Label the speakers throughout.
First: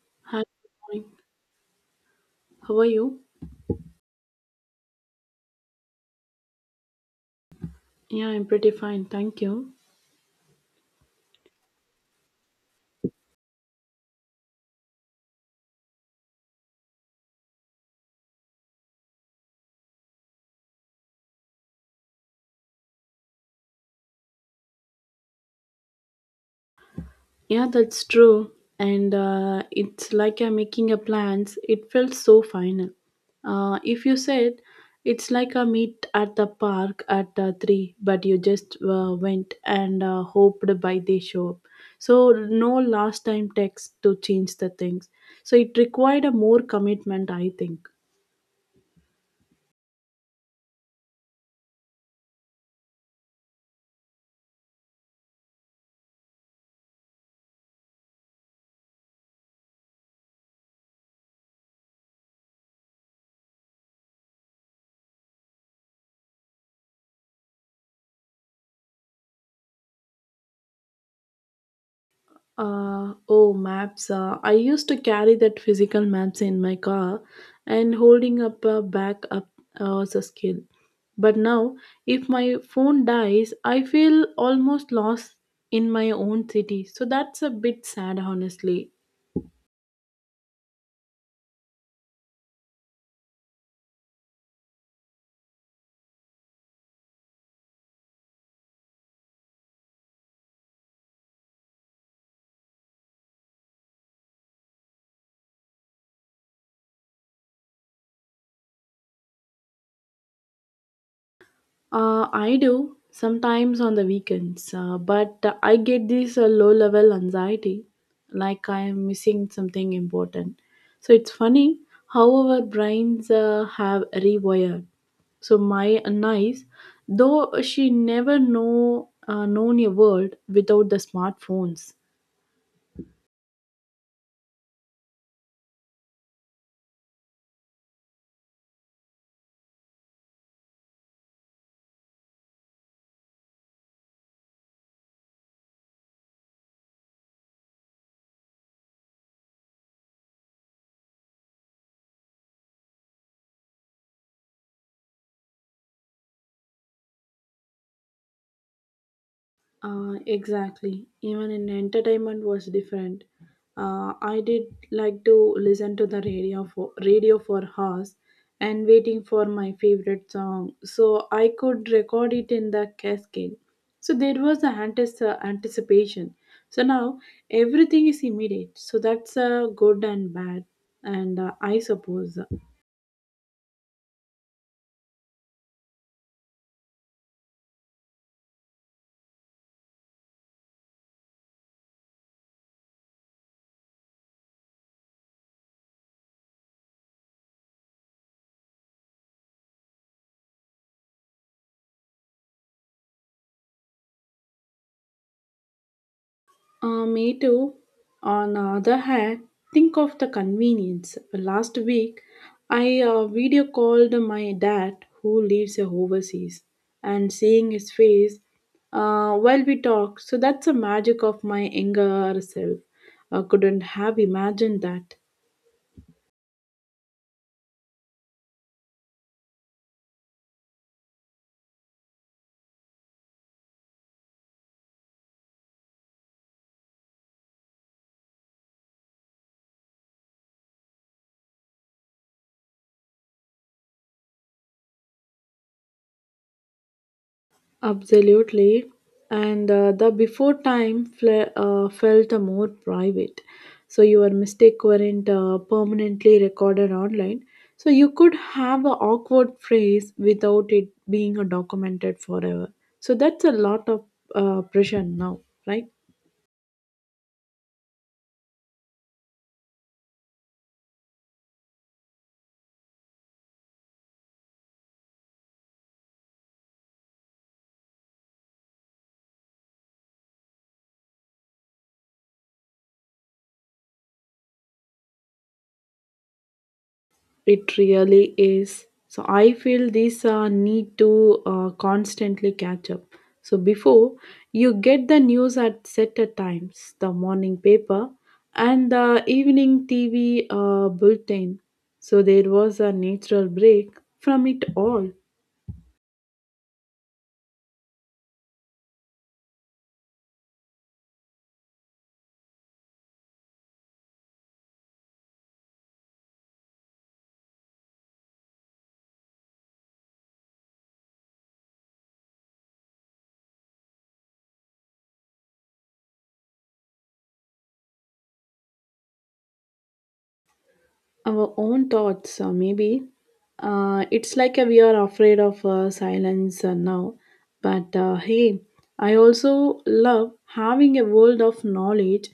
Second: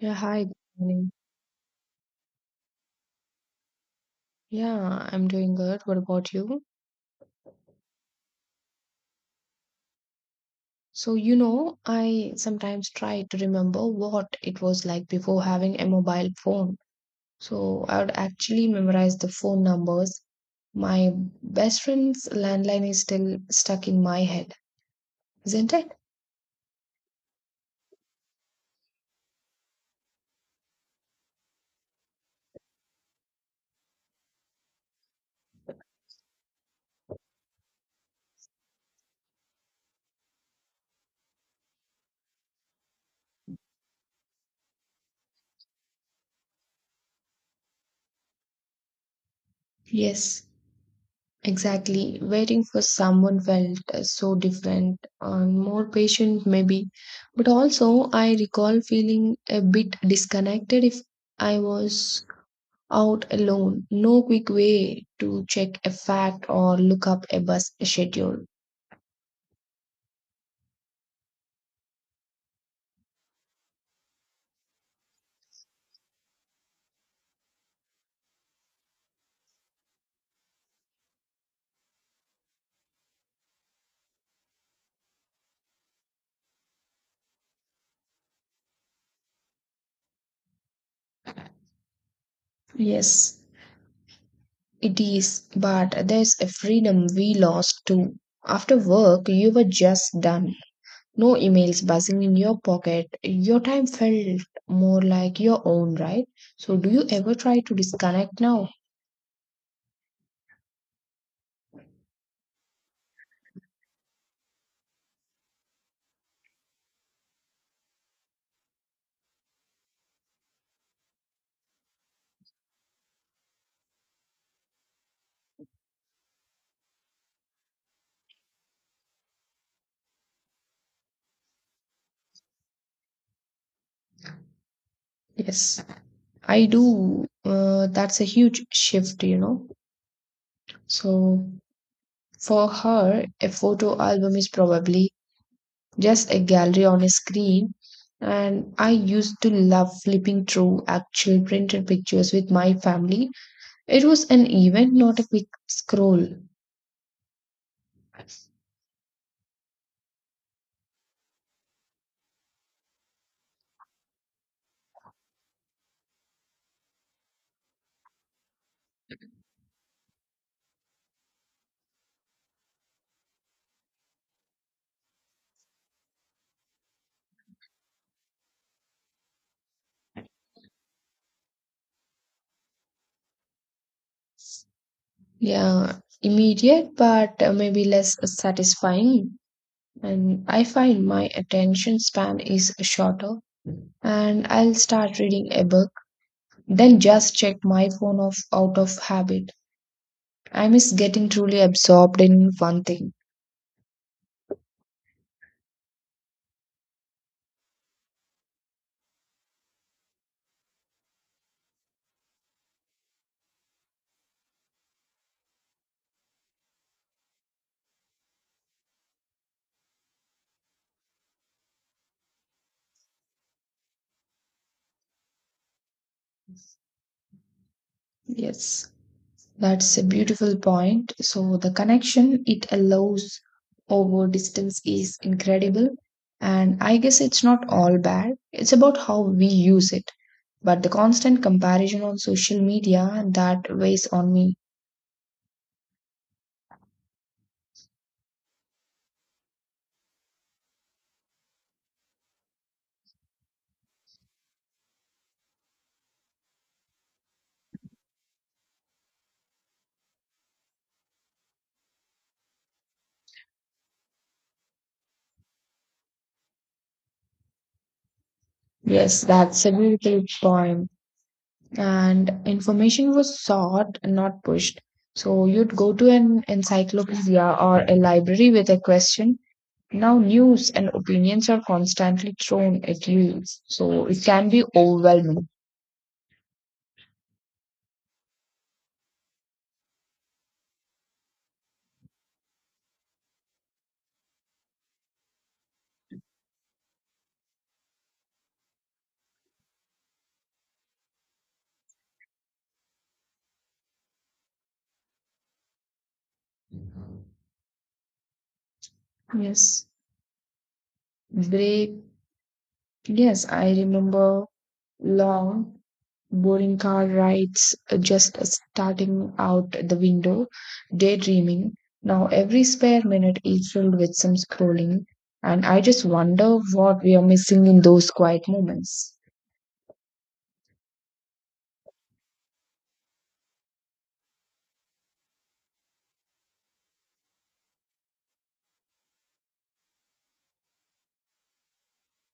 Speaker 1: Yeah,
Speaker 2: Hi,
Speaker 1: hi, good
Speaker 2: good
Speaker 1: morning.
Speaker 2: morning. How are you?
Speaker 1: Yeah, I'm doing good. What about you?
Speaker 2: Yeah, I'm pretty fine, thank you.
Speaker 1: So, you know, I sometimes try to remember what it was like before having a mobile phone. So, I would actually memorize the phone numbers. My best friend's landline is still stuck in my head, isn't it?
Speaker 2: Yeah, that's true. And It's like I'm making a plans. It felt so final. If you said it's like a meet at the park at three, but you just went and hoped by they show up. So no last time text to change the things. So it required a more commitment, I think.
Speaker 1: Yes, exactly. Waiting for someone felt so different and more patient, maybe. But also, I recall feeling a bit disconnected if I was out alone. No quick way to check a fact or look up a bus schedule.
Speaker 2: Oh, maps. I used to carry that physical maps in my car, and holding up a back up was a skill. But now, if my phone dies, I feel almost lost in my own city. So that's a bit sad, honestly.
Speaker 1: Yes, it is, but there's a freedom we lost too. After work, you were just done. No emails buzzing in your pocket. Your time felt more like your own, right? So, do you ever try to disconnect now?
Speaker 2: I do sometimes on the weekends, but I get this low level anxiety, like I am missing something important. So it's funny how our brains have rewired. So my niece, though she never know known a world without the smartphones.
Speaker 1: Yes, I do. That's a huge shift, you know. So, for her, a photo album is probably just a gallery on a screen. And I used to love flipping through actual printed pictures with my family. It was an event, not a quick scroll.
Speaker 2: Exactly. Even in entertainment was different. I did like to listen to the radio for hours and waiting for my favorite song. So I could record it in the cascade. So there was a anticipation. So now everything is immediate. So that's good and bad, and I suppose.
Speaker 1: Yeah, immediate, but maybe less satisfying. And I find my attention span is shorter, and I'll start reading a book, then just check my phone off out of habit. I miss getting truly absorbed in one thing.
Speaker 2: Me too. On the other hand, think of the convenience. Last week, I video called my dad who lives overseas and seeing his face while we talk. So that's the magic of my younger self. I couldn't have imagined that.
Speaker 1: Yes. That's a beautiful point. So the connection it allows over distance is incredible. And I guess it's not all bad. It's about how we use it. But the constant comparison on social media that weighs on me.
Speaker 2: Absolutely. And The before time felt more private. So your mistake weren't permanently recorded online. So you could have an awkward phrase without it being documented forever. So that's a lot of pressure now, right?
Speaker 1: Yes, that's a beautiful point. And information was sought, not pushed. So you'd go to an encyclopedia or a library with a question. Now, news and opinions are constantly thrown at you, so it can be overwhelming.
Speaker 2: It really is. So I feel this need to constantly catch up. So before you get the news at set a times, the morning paper and the evening TV bulletin. So there was a natural break from it all.
Speaker 1: Yes, break. Yes, I remember long, boring car rides, just starting out the window, daydreaming. Now, every spare minute is filled with some scrolling, and I just wonder what we are missing in those quiet moments.
Speaker 2: Our own thoughts maybe it's like we are afraid of silence now but hey, I also love having a world of knowledge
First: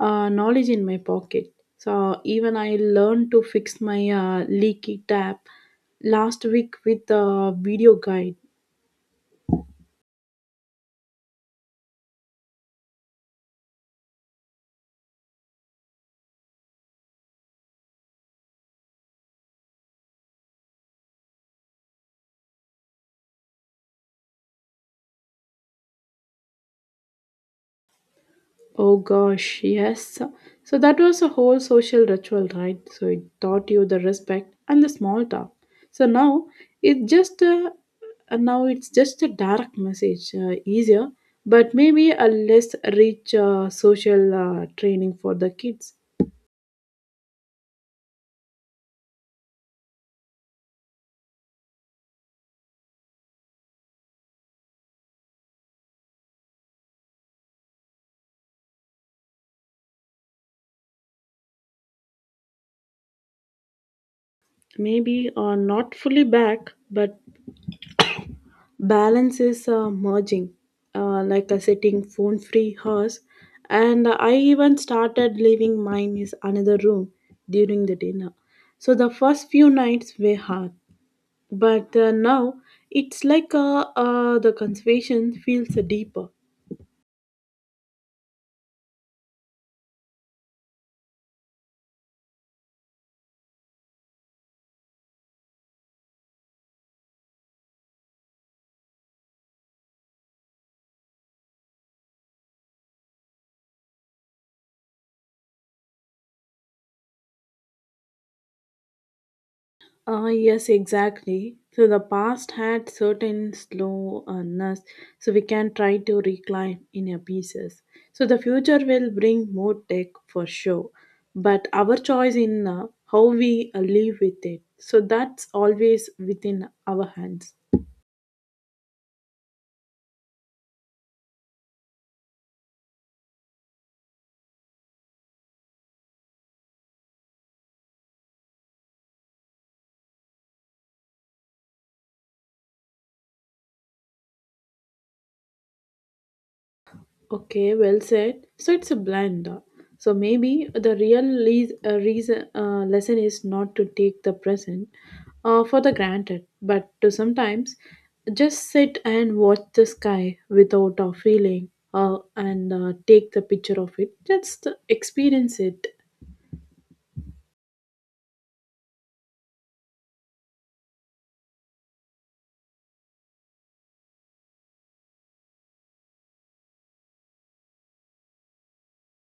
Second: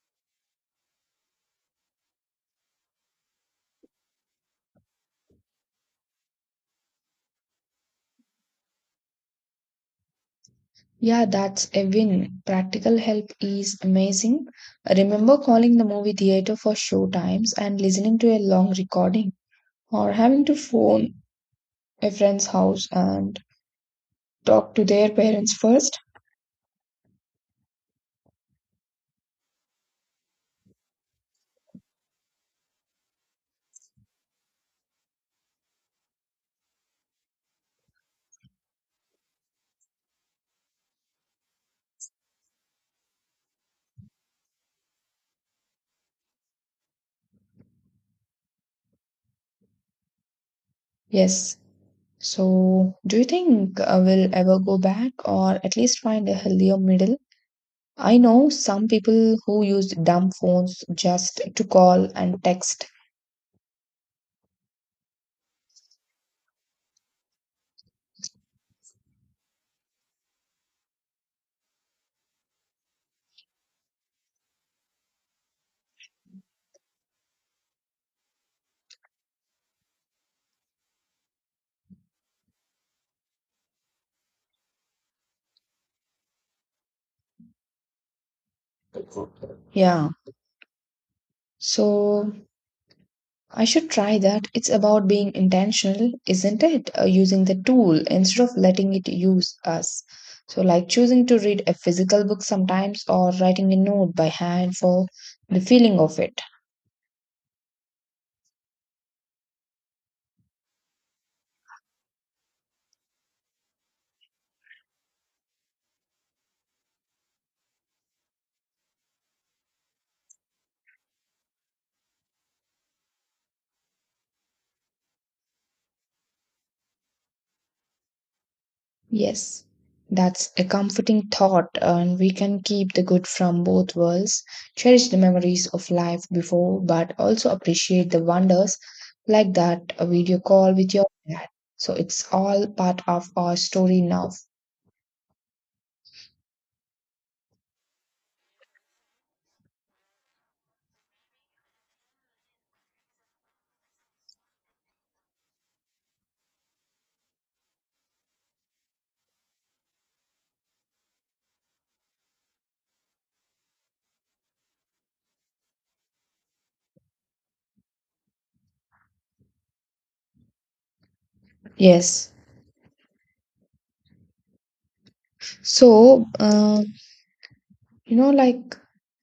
Speaker 2: knowledge in my pocket. So even I learned to fix my leaky tap last week with a video guide.
Speaker 1: Yeah, that's a win. Practical help is amazing. Remember calling the movie theater for show times and listening to a long recording, or having to phone a friend's house and talk to their parents first.
Speaker 2: Oh gosh, yes. So that was a whole social ritual, right? So it taught you the respect and the small talk. So now it's just a, now it's just a direct message, easier, but maybe a less rich social training for the kids.
Speaker 1: Yes. So, do you think we'll ever go back or at least find a healthier middle? I know some people who use dumb phones just to call and text.
Speaker 2: Maybe not fully back, but balance is merging like a sitting phone free house, and I even started leaving mine is another room during the dinner. So the first few nights were hard, but now it's like the conversation feels deeper.
Speaker 1: Yeah. So, I should try that. It's about being intentional, isn't it? Using the tool instead of letting it use us. So, like choosing to read a physical book sometimes or writing a note by hand for the feeling of it.
Speaker 2: Ah, yes, exactly. So the past had certain slowness, so we can try to recline in our pieces. So the future will bring more tech for sure, but our choice in how we live with it. So that's always within our hands.
Speaker 1: Yes, that's a comforting thought, and we can keep the good from both worlds, cherish the memories of life before, but also appreciate the wonders like that a video call with your dad. So, it's all part of our story now.
Speaker 2: Okay, well said. So it's a blend. So maybe the real lesson is not to take the present for the granted, but to sometimes just sit and watch the sky without a feeling and take the picture of it. Just experience it.
Speaker 1: Yes. So, you know, like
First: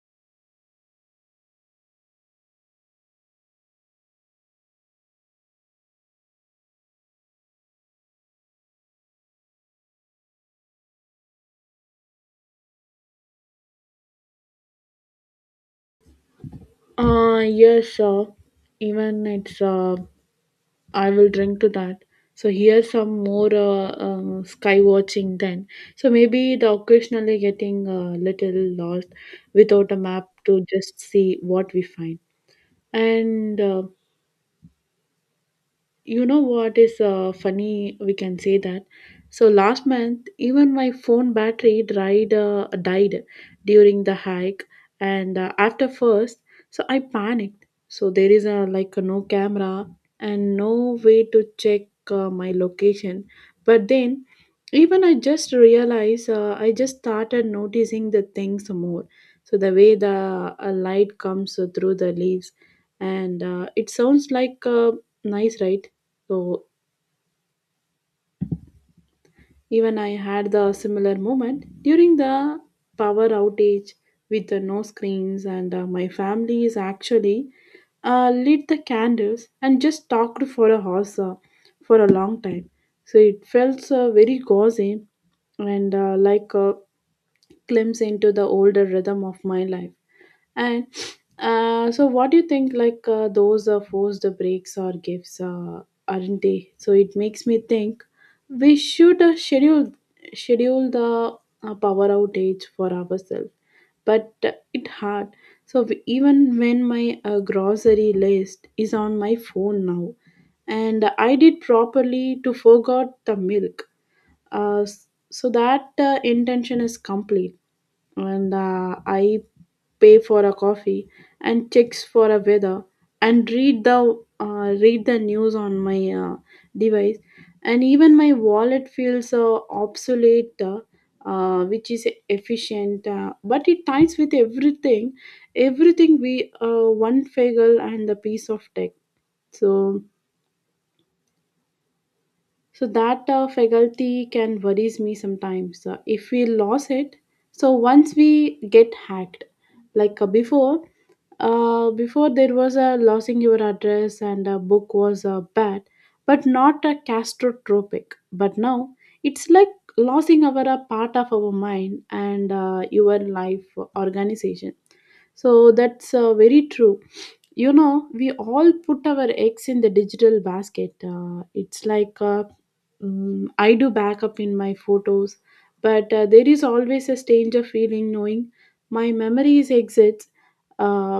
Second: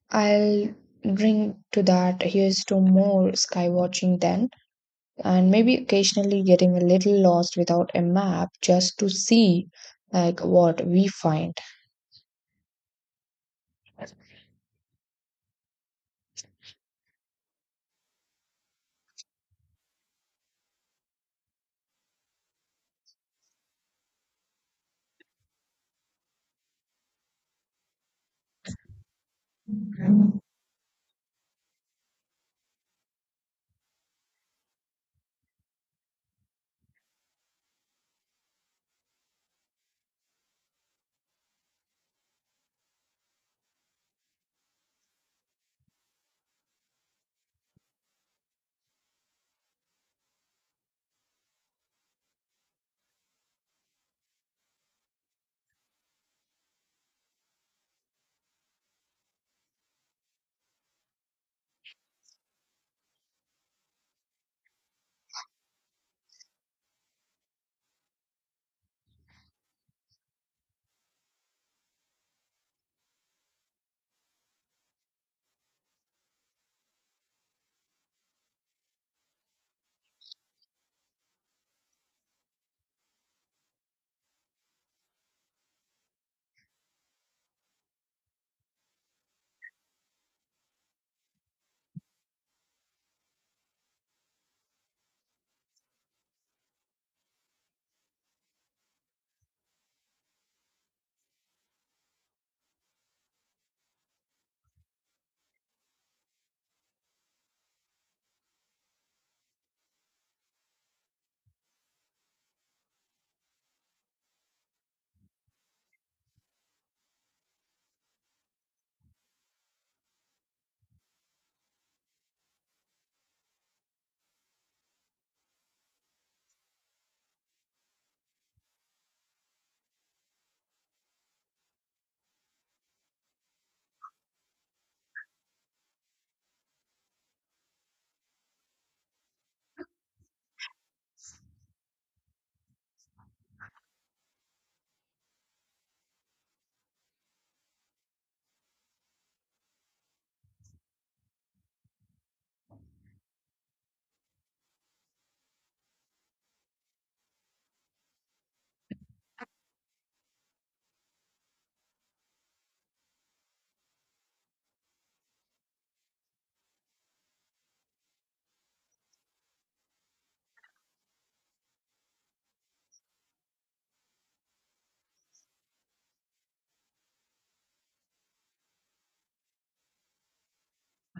Speaker 1: I'll bring to that here's to more sky watching then, and maybe occasionally getting a little lost without a map just to see like what we find.
Speaker 2: Yeah, sure. Even it's I will drink to that. So here's some more sky watching then. So maybe the occasionally getting a little lost without a map to just see what we find. And You know what is funny? We can say that. So last month, even my phone battery died, died during the hike, and after first, so I panicked. So there is a like no camera and no way to check my location. But then, even I just realized, I just started noticing the things more. So the way the light comes through the leaves, and it sounds like. Nice, right? So even I had the similar moment during the power outage with the no screens, and my family is actually lit the candles and just talked for a horse for a long time. So it felt very cozy and like glimpse into the older rhythm of my life. And So, what do you think? Like those forced breaks or gifts, aren't they? So it makes me think we should schedule the power outage for ourselves, but it hard. Even when my grocery list is on my phone now, and I did properly to forgot the milk so that intention is complete, and I pay for a coffee and checks for a weather and read the news on my device, and even my wallet feels obsolete, which is efficient but it ties with everything, everything we one fagel and the piece of tech. So so that faculty can worries me sometimes if we lose it. So once we get hacked, like before there was a losing your address and a book was bad, but not a catastrophic. But now it's like losing our a part of our mind and your life organization. So that's very true, you know, we all put our eggs in the digital basket. It's like I do backup in my photos, but there is always a stranger feeling knowing my memories exist uh,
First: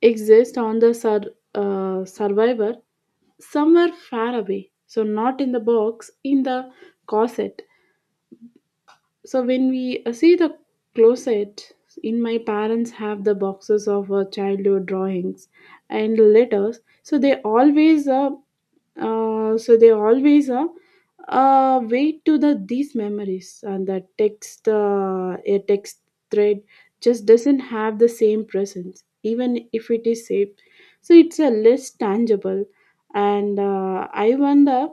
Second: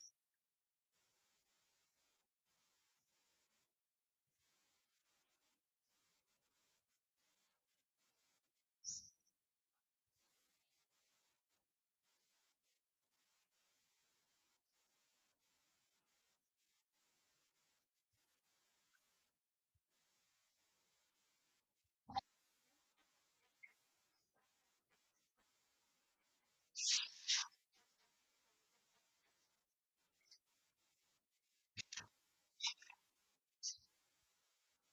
Speaker 2: exist on the survivor somewhere far away. So not in the box, in the closet. So when we see the closet in my parents have the boxes of childhood drawings and letters, so they always uh, so they always uh, wait to the these memories and the text a text thread just doesn't have the same presence even if it is saved. So it's a less tangible, and I wonder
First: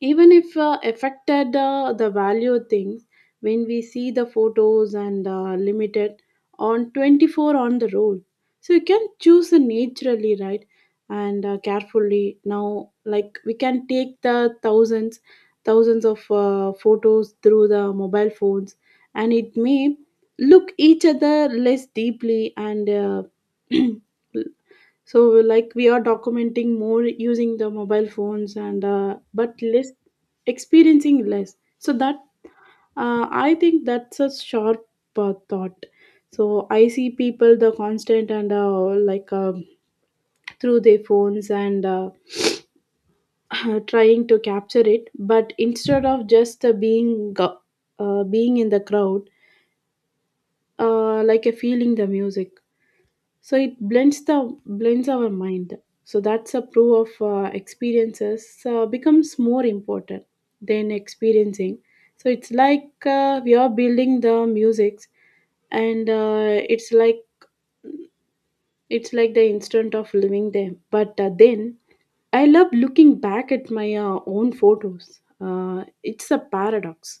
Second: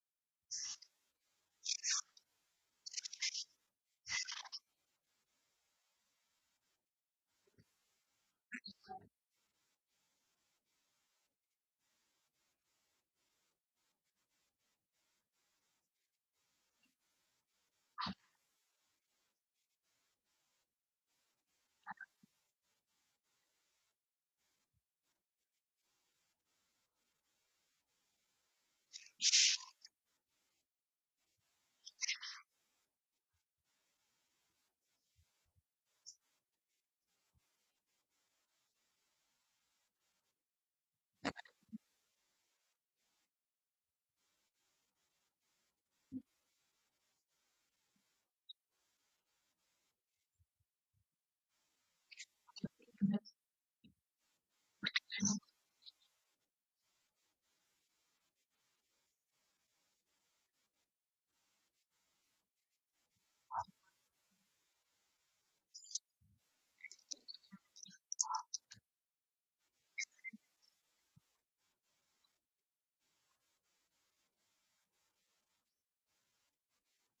Speaker 2: even if affected the value of things when we see the photos and limited on 24 on the road. So you can choose naturally, right? And carefully now, like we can take the thousands of photos through the mobile phones, and it may look each other less deeply and so like we are documenting more using the mobile phones and but less experiencing less. So that I think that's a sharp thought. So I see people the constant and like um through their phones and trying to capture it, but instead of just being in the crowd, like a feeling the music. So it blends the blends our mind. So that's a proof of experiences becomes more important than experiencing. So it's like we are building the musics, and it's like the instant of living them, but then I love looking back at my own photos, it's a paradox,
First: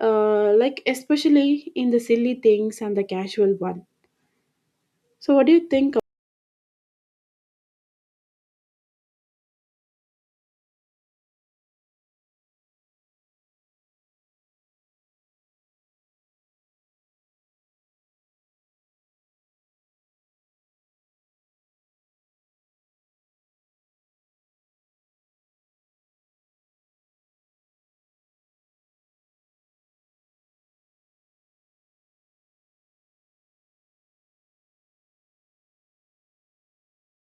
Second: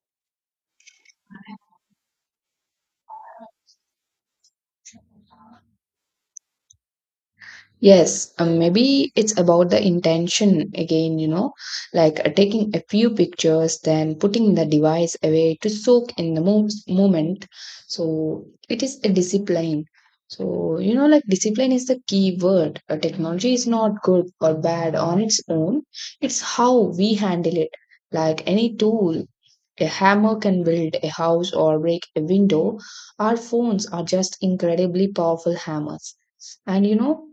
Speaker 2: like especially in the silly things and the casual one. So what do you think of?
Speaker 1: Yes, maybe it's about the intention again, you know, like taking a few pictures, then putting the device away to soak in the moment. So it is a discipline. So, you know, like discipline is the key word. Technology is not good or bad on its own, it's how we handle it. Like any tool, a hammer can build a house or break a window. Our phones are just incredibly powerful hammers. And you know,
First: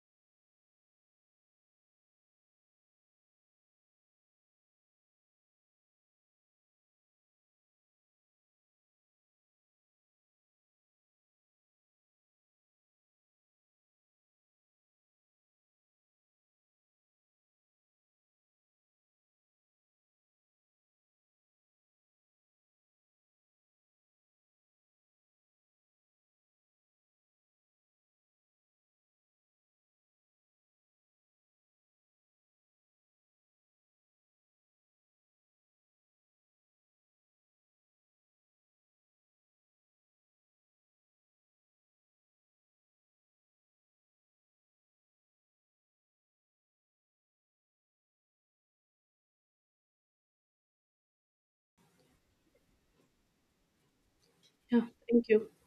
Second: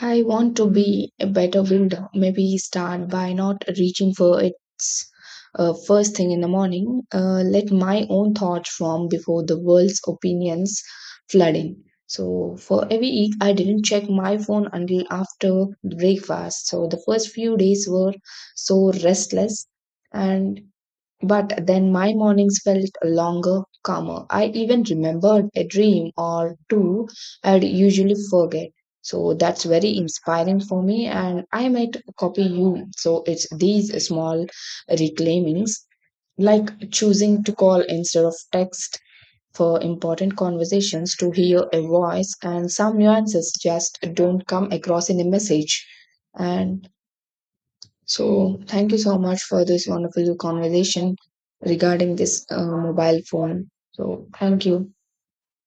Speaker 1: I want to be a better builder. Maybe start by not reaching for its first thing in the morning. Let my own thoughts form before the world's opinions flooding. So for every week, I didn't check my phone until after breakfast. So the first few days were so restless, and but then my mornings felt longer, calmer. I even remembered a dream or two I'd usually forget. So that's very inspiring for me, and I might copy you. So it's these small reclaimings, like choosing to call instead of text for important conversations to hear a voice, and some nuances just don't come across in a message. And so, thank you so much for this wonderful conversation regarding this mobile phone. So, thank
Speaker 2: Yeah,
Speaker 1: you.
Speaker 2: thank you.